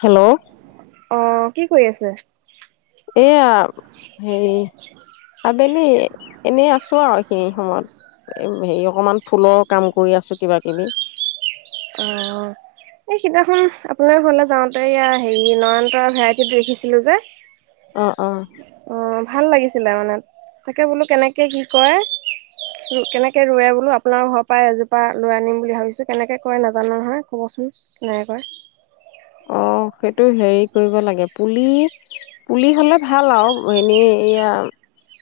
Hello অ' কি কৰি আছে এয়া হেৰি আবেলি এনেই আছো আৰু এইখিনি সময়ত হেৰি অকমান ফুলৰ কাম কৰি আছো কিবা কিবি অ' এই কেইদিনাখন আপোনাৰ ঘৰলে যাওঁতে এয়া হেৰি নয়তৰা ভেৰাইটি দেখিছিলো যে অ' অ' অ', ভাল লাগিছিলে মানে তাকে বোলো কেনেকে কি কৰে কেনেকে ৰৰুৱে বোলো আপোনাৰ ঘৰৰ পৰাই এজোপা লৈ আনিম বুলি ভাবিছো কেনেকে কয় নাজানো নহয় ক'বচোন কেনেকে কৰে, অ সেইটো হেৰি কৰিব লাগে পুলি পুলি হলে ভাল আৰু এনেই এয়া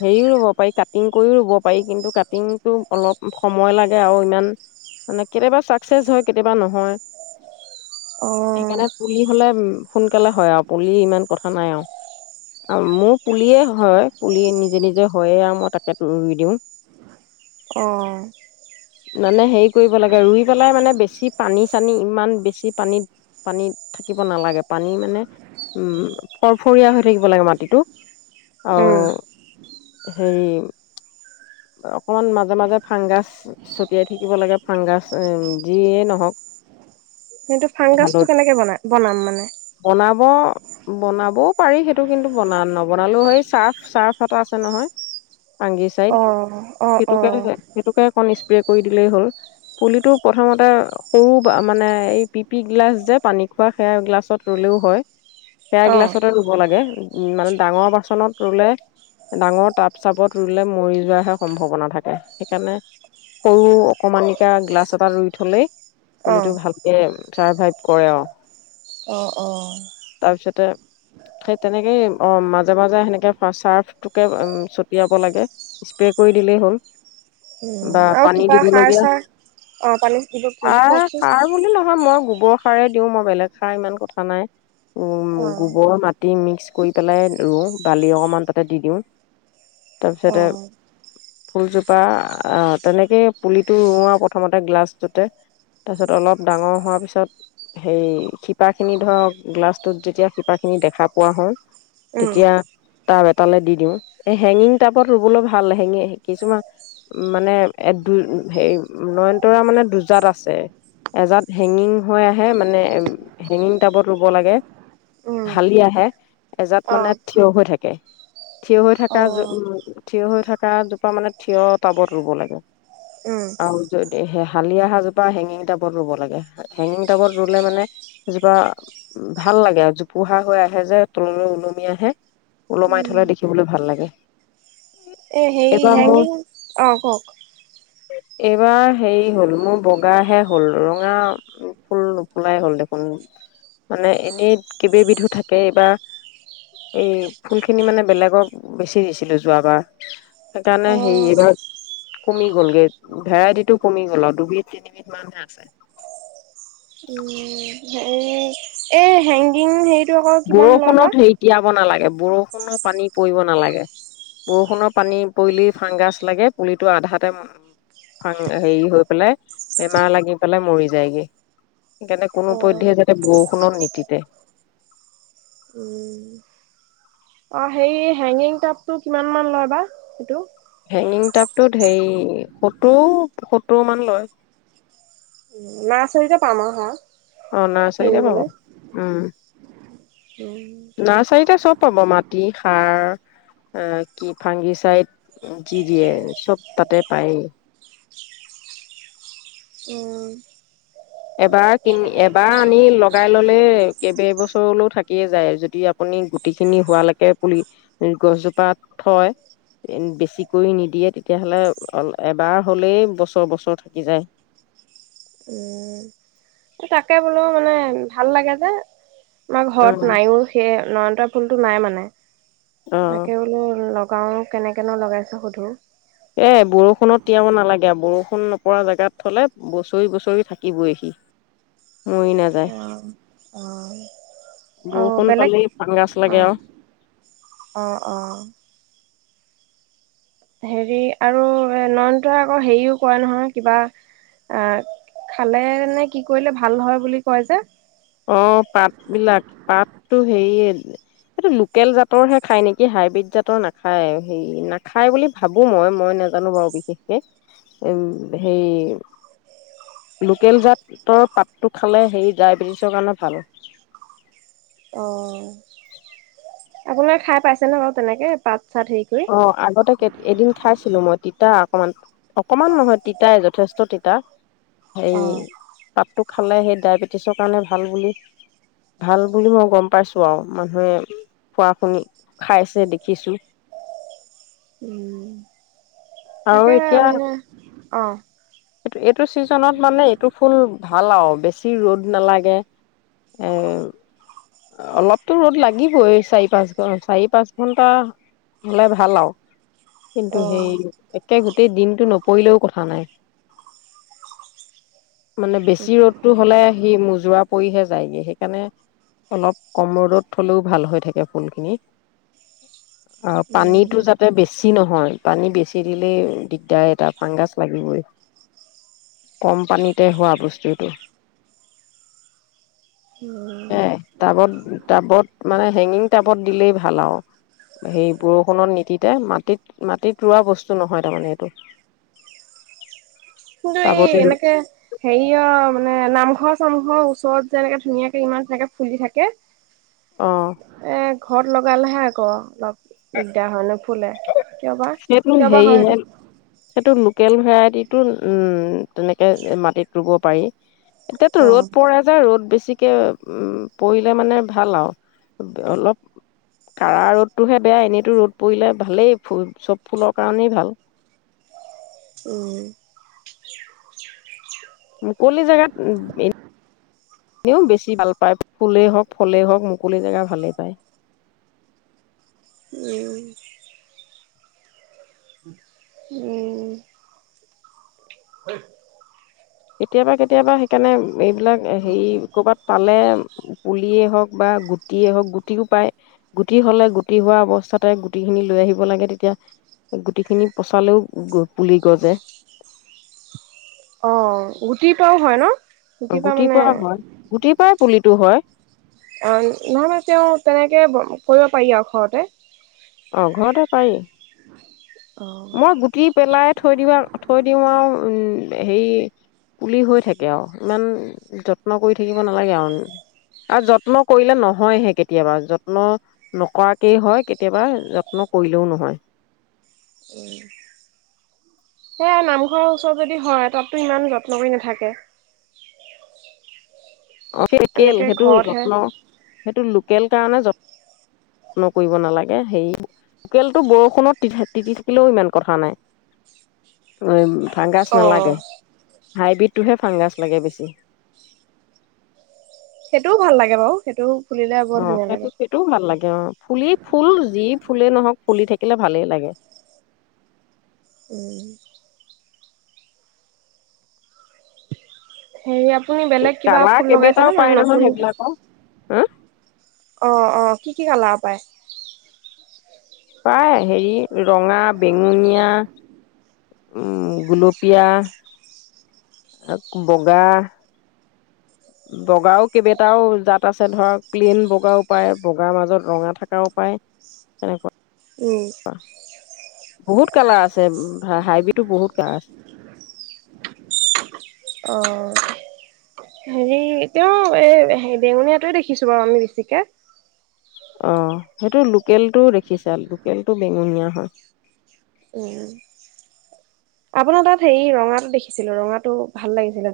হেৰিও ৰুব পাৰি কাটিং কৰিও ৰুব পাৰি কিন্তু কাটিংটো অলপ সময় লাগে আৰু ইমান মানে কেতিয়াবা চাকচেচ হয় কেতিয়াবা নহয় অ', সেইকাৰণে পুলি হ'লে উম সোনকালে হয় আৰু পুলি ইমান কথা নাই আৰু মোৰ পুলিয়ে হয় পুলি নিজে নিজে হয়য়ে আৰু মই তাকে ৰুই দিওঁ অ', মানে হেৰি কৰিব লাগে ৰুই পেলাই মানে বেছি পানী চানী ইমান বেছি পানীত পানীত থাকিব নালাগে পানী মানে উম ফৰফৰীয়া হৈ থাকিব লাগে মাটিটো উম, আৰু হেৰি অকমান মাজে মাজে ফাংগাছ ছটিয়াই থাকিব লাগে ফাংগাছ যিয়েই নহওক সেইটো ফাংগাছটো হালত কেনেকে বনাই বনাম মানে, বনাব বনাবও পাৰি সেইটো কিন্তু বনা নবনালেও সেই চাৰ্ফ চাৰ্ফ এটা আছে নহয় আঙগি চাইত অ', অ', সেইটো কাৰণে অ', নাই সেইটো কাৰণে খন স্প্ৰে কৰি দিলেই হ'ল পুলিটো প্ৰথমতে সৰু মানে এই পিপি গ্িলাছ যে পানী খোৱা সেয়া গিলাছত ৰুলেও হয় পে অ', গিলাচতে ৰুব লাগে উ মানে ডাঙৰ বাচনত ৰুলে ডাঙৰ টাব চাবত ৰুলে মৰি যোৱা হে সম্ভাৱনা থাকে সেইকাৰণে সৰু অকণমানিকা গ্লাছ এটা ৰুই থলেই পুলিটো অ', ভালকে চাৰভাইভ কৰে আৰু অ', অ'। তাৰপিছতে সেই তেনেকেই অ মাজে মাজে সেনেকে চাৰ্ফটোকে ছটিয়াব লাগে স্প্ৰে ক দিলেই হ'ল, উম, বা আৰু পানী কিবা সাৰ দিবলগীয়া চাৰ অ', পানী দিব স কি কওকচোন? সাৰ বুলি নহয় মই গোবৰ সাৰেই দিওঁ মই বেলেগ সাৰ ইমান কথা নাই, অ', গোবৰ মাটি মিক্স কৰি পেলাই ৰুওঁ বালি অকণমান তাতে দি দিওঁ তাৰপিছতে অ', ফুলজোপা অ', তেনেকে পুলিটো ৱা প্ৰথমতে গ্লাছটোতে তাৰপিছত অলপ ডাঙৰ হোৱাৰ পিছত সেই শিপা খিনি ধৰক গ্লাছটোত যেতিয়া শিপা খিনি দেখা পোৱা হওঁ উম। তেতিয়া টাব এটালৈ দি দিওঁ এই হেঙিং টাবত ৰুবলৈ ভাল হেঙিং কিছুমান মানে এ, দু, হে নয়নতৰা মানে দুজাত আছে এজাত হেঙিং হৈ আহে মানে হেঙিং টাবত ৰুব লাগে উম হালি আহে। এজাত অ মানে থিয় হৈ থাকে। থিয় হৈ থকা অ উম, থিয় হৈ থকা জোপা মানে থিয় টাবত ৰুব লাগে উম আৰু যদি হালি হাজোপা হেঙিং টাবত ৰুব লাগে হেঙিং টাবত ৰুলে মানে এজোপা ভাল লাগে আৰু জোপো হা হৈ আহে যে তললৈ ওলমি আহে ওলমাই উম থ'লে দেখিবলৈ ভাল লাগে। এ, সেই কি এইবাৰ মোৰ হেংগিং অ', কওঁক। এইবাৰ হেৰি হ'ল মোৰ বগাহে হল ৰঙা ফুল নুফুলাই হ'ল দেখোন মানে এনেই কেইববিধো থাকে এইবাৰ এই ফুল খিনি মানে বেলেগক বেচি দিছিলো যোৱাবাৰ। সেইকাৰণে অ হেৰি এইবাৰ কমি গ'লগে ভেৰাইটিটো কমি গ'ল আৰু দুবিধ তিনিবধ মানহে আছে। উম ই বৰষুণত হেৰিতিয়াব নালাগে। বৰষুণৰ পানী পৰিব নালাগে বৰষুণৰ পানী পৰিলেই ফাংগাছ লাগে পুলিটো আধাতোং হেৰি হৈ পেলাই বেমাৰ লাগি পেলাই মৰি যায়গৈ সেইকাৰণে অ কোনোপধয় যাতে বৰষুণৰ নীতিতে উম অ', সেই হেগিং টাপ টো কিমান মান লয় বা এইটো। হেগিং টাবটোত হেৰি সত্তৰ সত্তৰ মান লয়। নাৰ্চাৰীতে পাম আৰু হা। অ', ন' চাৰৰে বাবু কিনিবলৈ উম। উম ন' চাৰটা সব চব পাব মাটি সাৰ কি ফাগি চাইড যি দিয়ে চব তাতে পায়। উম এবাৰ কিন এবাৰ আনি লগাই ল'লে কেইব বছৰলৈও থাকিয়ে যায় যদি আপুনি গুটি খিনি হোৱালৈকে পুলি গছজোপা থয় বেছি কৰি নিদিয়ে তেতিয়াহ'লে এবাৰ হ'লে বছৰ বছৰ থাকি যায়। উম তাকে বোলো মানে ভাল লাগে যে। আমাৰ উম ঘৰত নাইও সেই নয়নতাৰ ফুলতটো নাই মানে। অ তাকে বোলো লগ গাঁৱ কেনেকৈ ন' লগাইছে সুধো। এ, বৰষুণত তিয়াব নালাগে। এতিয়া বৰষুণ নপৰা জেগাত থলে বছৰি বছৰি থাকিবই সি মৰি নাযায়। অ অ', বৰষুণ বেলেগ পালি পান গাজ অ লাগে আৰু। অ অ হেৰি আৰু নয়নতে আকৌ হেৰিও কয় নহয় কিবা অ খালে নে কি কৰিলে ভাল হয় বুলি কয় যে। অ' পাত বিলাক পাত। টো হেৰি এইটো লোকেল জাতৰহে খায় নেকি হাইব্ৰীড জাতৰ নাখায় হেৰি নাখায় বুলি ভাবো মই মই নাজানো বাৰু বিশেষকে উম হে লোকেল জাতৰ পাতটো খালে হে ডায়বেটিছ। [unintelligible] কাৰণে ভাল। অ। আপোনাৰ খাই পাইছে ন বাৰু তেনেকে পাত। চাত হেৰি কৰি অ' আগতে এদিন খাইছিলো মই। তিতা অকমান অকমান নহয় তিতাই যথেষ্ট তিতা সেই পাতটো খালে সেই ডায়েবেটিছৰ কাৰণে ভাল বুলি ভাল বুলি মই গম পাইছো আৰু মানুহে খোৱা শুনি খাইছে দেখিছো। উম। আৰু তাকে এতিয়া মানে অ'। এইটো এইটো ছিজনত মানে এইটো ফুল ভাল আৰু বেছি ৰ'দ নালাগে এ। অলপতো ৰ'দ লাগিবই চাৰি পাঁচ ঘ চাৰি পাঁচ ঘন্টা হলে ভাল আৰু। কিন্তু সেই একে গোটেই দিন নপৰিৰেও কথা নাই। মানে বেছি ৰ'দটো হ'লে আহি মোযোৱা কৰিহে যায়গে সেইকাৰণে। অলপ কম ৰ'দত থ'লেও ভাল হৈ থাকে ফুলখিনি। অ উম, পানীটো যাতে বেছি নহয় পানী বেছি দিলেই দিগদাৰ এটা ফাংগাছ লাগিবই কম পানীতে হোৱা বস্তুটো। উম, এ টাবত টাবত মানে হেগিং টাবত দিলেই ভাল আৰু সেই বৰষুণত নিতিতে মাটিত মাটিত ৰোৱা বস্তু নহয় তাৰমানে এইটো। কিন্তু টাবতে এই এনেকে হেৰি অ মানে নামঘৰ মানুহৰ ওচৰত যেনেকে ধুনীয়াকে ইমান তেনেকে ফুলি থাকে। অ এক ঘৰত লগালেহে আকৌ অলপ দিগদাৰ হয় নুফুলে কিয় বা সেইটো কিয় বা হয় হেৰিহে আৰু এইটো। সেইটো লোকেল ভেৰাইটিটো উম তেনেকে মাটিত ৰুব পাৰি। এতিয়াতো উম ৰ'দ পৰে যায় ৰ'দ বেছি। বেছিকে উম পৰিলে মানে ভাল আৰু অলপ কাঢ়া ৰ'দটোহে বেয়া এনেইতো ৰ'দ পৰিলে ভালেই ফ চব ফুলৰ কাৰণেই ভাল উম মুকলি জোগাত এ এও বেছি ভাল পায় ফুলেই হওক ফলেই হওক মুকলি জেগা ভালেই পায়। উম উম হিচ কেতিয়াবা কেতিয়াবা, কেনে এইবিলাক হেৰি ক'ৰবাত পালে, পুলিয়েই হওক বা গুটিয়েই হওক গুটিও পায় গুটি হলে গুটি হোৱা অৱস্থাতে গুটি খিনি লৈ আহিব লাগে তেতিয়া গুটি খিনি পচালেও পুলি গজে, অ' গুটিৰ পৰাও হয় ন! গুটিৰ পৰা হয় গুটিৰ পৰা, পুলিটো হয়। অ' নহ মান তেওঁ তেনেকে কৰিব পাৰি আৰু ঘৰতে অ ঘৰতে পাৰি। অ উম মই গুটি পেলাই থৈ দিওঁ থৈ দিওঁ আৰু উম হেৰি পুলি হৈ থাকে, আৰু ইমান যত্ন কৰি থাকিব নালাগে, আৰু-আৰু যত্ন কৰিলে নহয়হে কেতিয়াবা যত্ন নকৰাকেই হয়। কেতিয়াবা যত্ন কৰিলেও নহয় সে নামঘৰৰ ওচৰত যদি হয় তাততো ইমান যত্ন কৰি নাথাকে। অ [unintelligible] এনেকে সেইটো ঘৰতহে যত্ন সেইটো ল লোকেল কাৰণে যতন যত্ন কৰিব নালাগে সে লোকেলটো বৰষুণত তিতি থাকিলেও ইমান কথা নাই। ওম ভাংগাছ অ নালাগে হাইব্ৰীড টোহে ফাংগাছ লাগে বেছি। সেইটোও ভাল লাগে বাৰু সেইটোও অ সেইটো সেইটোও ভাল লাগে অ ফুলি ফুল যি ফুলেই নহওক ফুলি থাকিলে ভালেই লাগে। উম সেইআৱ জাবা কেইবেইটাও পাই নহয় সেইবিলাকৰ হম অ-অ কি-কি কালাৰ পায়। পায় হেৰি ৰঙা, বেঙুনীয়া উ গুলপীয়া, বগা বগাও কেইবটাও জাত আছে ধৰক ক্লিন বগাও পায় বগাৰ মাজত ৰঙা থকাও পায় সেনেকুৱা উম বহুত কালাৰ আছে হাইব্ৰীটো বহুত কালাৰ আছে। অ' হেৰি তেওঁ এই বেঙুনীয়াটে দেখিছো বাৰু আমি বেছিকে। অ সেইটো লোকেলটোও দেখিছা লোকেলটো বেঙুনীয়া হয়। উম আপোনাৰ তাত হেৰি ৰঙাটো দেখিছিলো, ৰঙাটো ভাল লাগিছিলে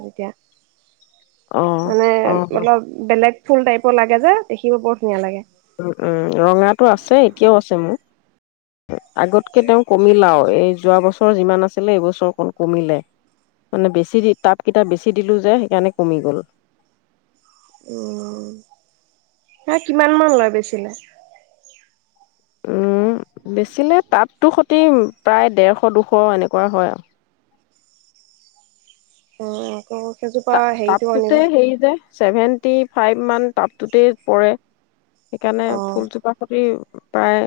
অ তেতিয়া। মানে অ মলপ বেলেগ ফুল টাইপৰ লাগে যে দেখিব বৰ ধুনীয়া লাগে। উম-উম ৰঙাতো আছে, এতিয়াও আছে, মোৰ আগতকে তেওঁ কমিলাও এই যোৱা বছৰ যিমান আছিলে। এইবছৰ অকণ কমিলে মানে বেছি টাপ কেইটাপ বেছি দিলোঁ যে সেইকাৰণে কমি গ'ল। উম হ কিমান মান লয় বেছিলে? উম বেচিলে তাপতো সতি প্ৰায় ডেৰশ দুশ এনেকুৱা হয়, আৰু উম ত তাপটোতে সেই যে ছেভেন [unintelligible] ফাইভ মান টাপটোতে পৰে সেইকাৰণে অ'। ফুলজোপা প্ৰতি প্ৰায়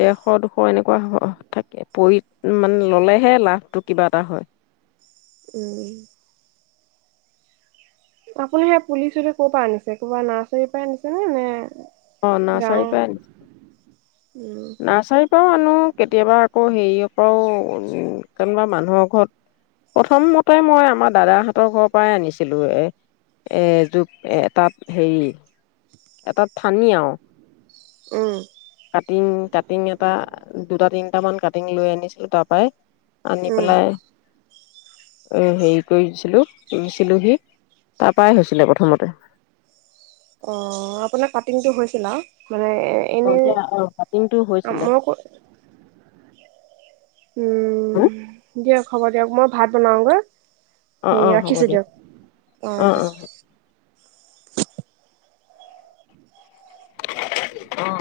ডেৰশ দুশ এনেকুৱা থাকে পৰি মানে ললেহে লাভটো কিবা এটা হয়। উম আপুনি সেই পুলি চুলি ক'ৰ পৰা আনিছে কবা নাৰ্চাৰীৰ পৰা আনিছে নে-নে অ নাৰ্চাৰী পাই আনিছে উম। নাৰ্চাৰীত ও আনো কেতিয়াবা আকৌ হেৰিয় পৰাও কেনবা মানুহৰ ঘৰত প্ৰথম মতে মই আমাৰ দাদাহঁতৰ ঘৰৰ পৰাই আনিছিলো এ এজো এ এটাত হেৰি এটা থানি আও উম কাটিং কাটিং এটা দুটা তিনটা মান কাটিং লৈ আনিছিলো তাৰ পৰাই আনি উম, পেলাই। হেৰি কৰিছিলোঁ, ৰুইছিলোহি। তাৰপায় হৈছিলে প্ৰথমতে, অ আপোনাৰ কাটিংটো হৈছিলা হয় দিয়া, অহ ', কাটিংটো হৈছিলে। মই উম ', দিয়ক হ'ব দিয়ক মই ভাত বনাওগৈ অ অ হ'ব দিয়ক অঁ অ অ ৰাখিছোঁ হ' অহ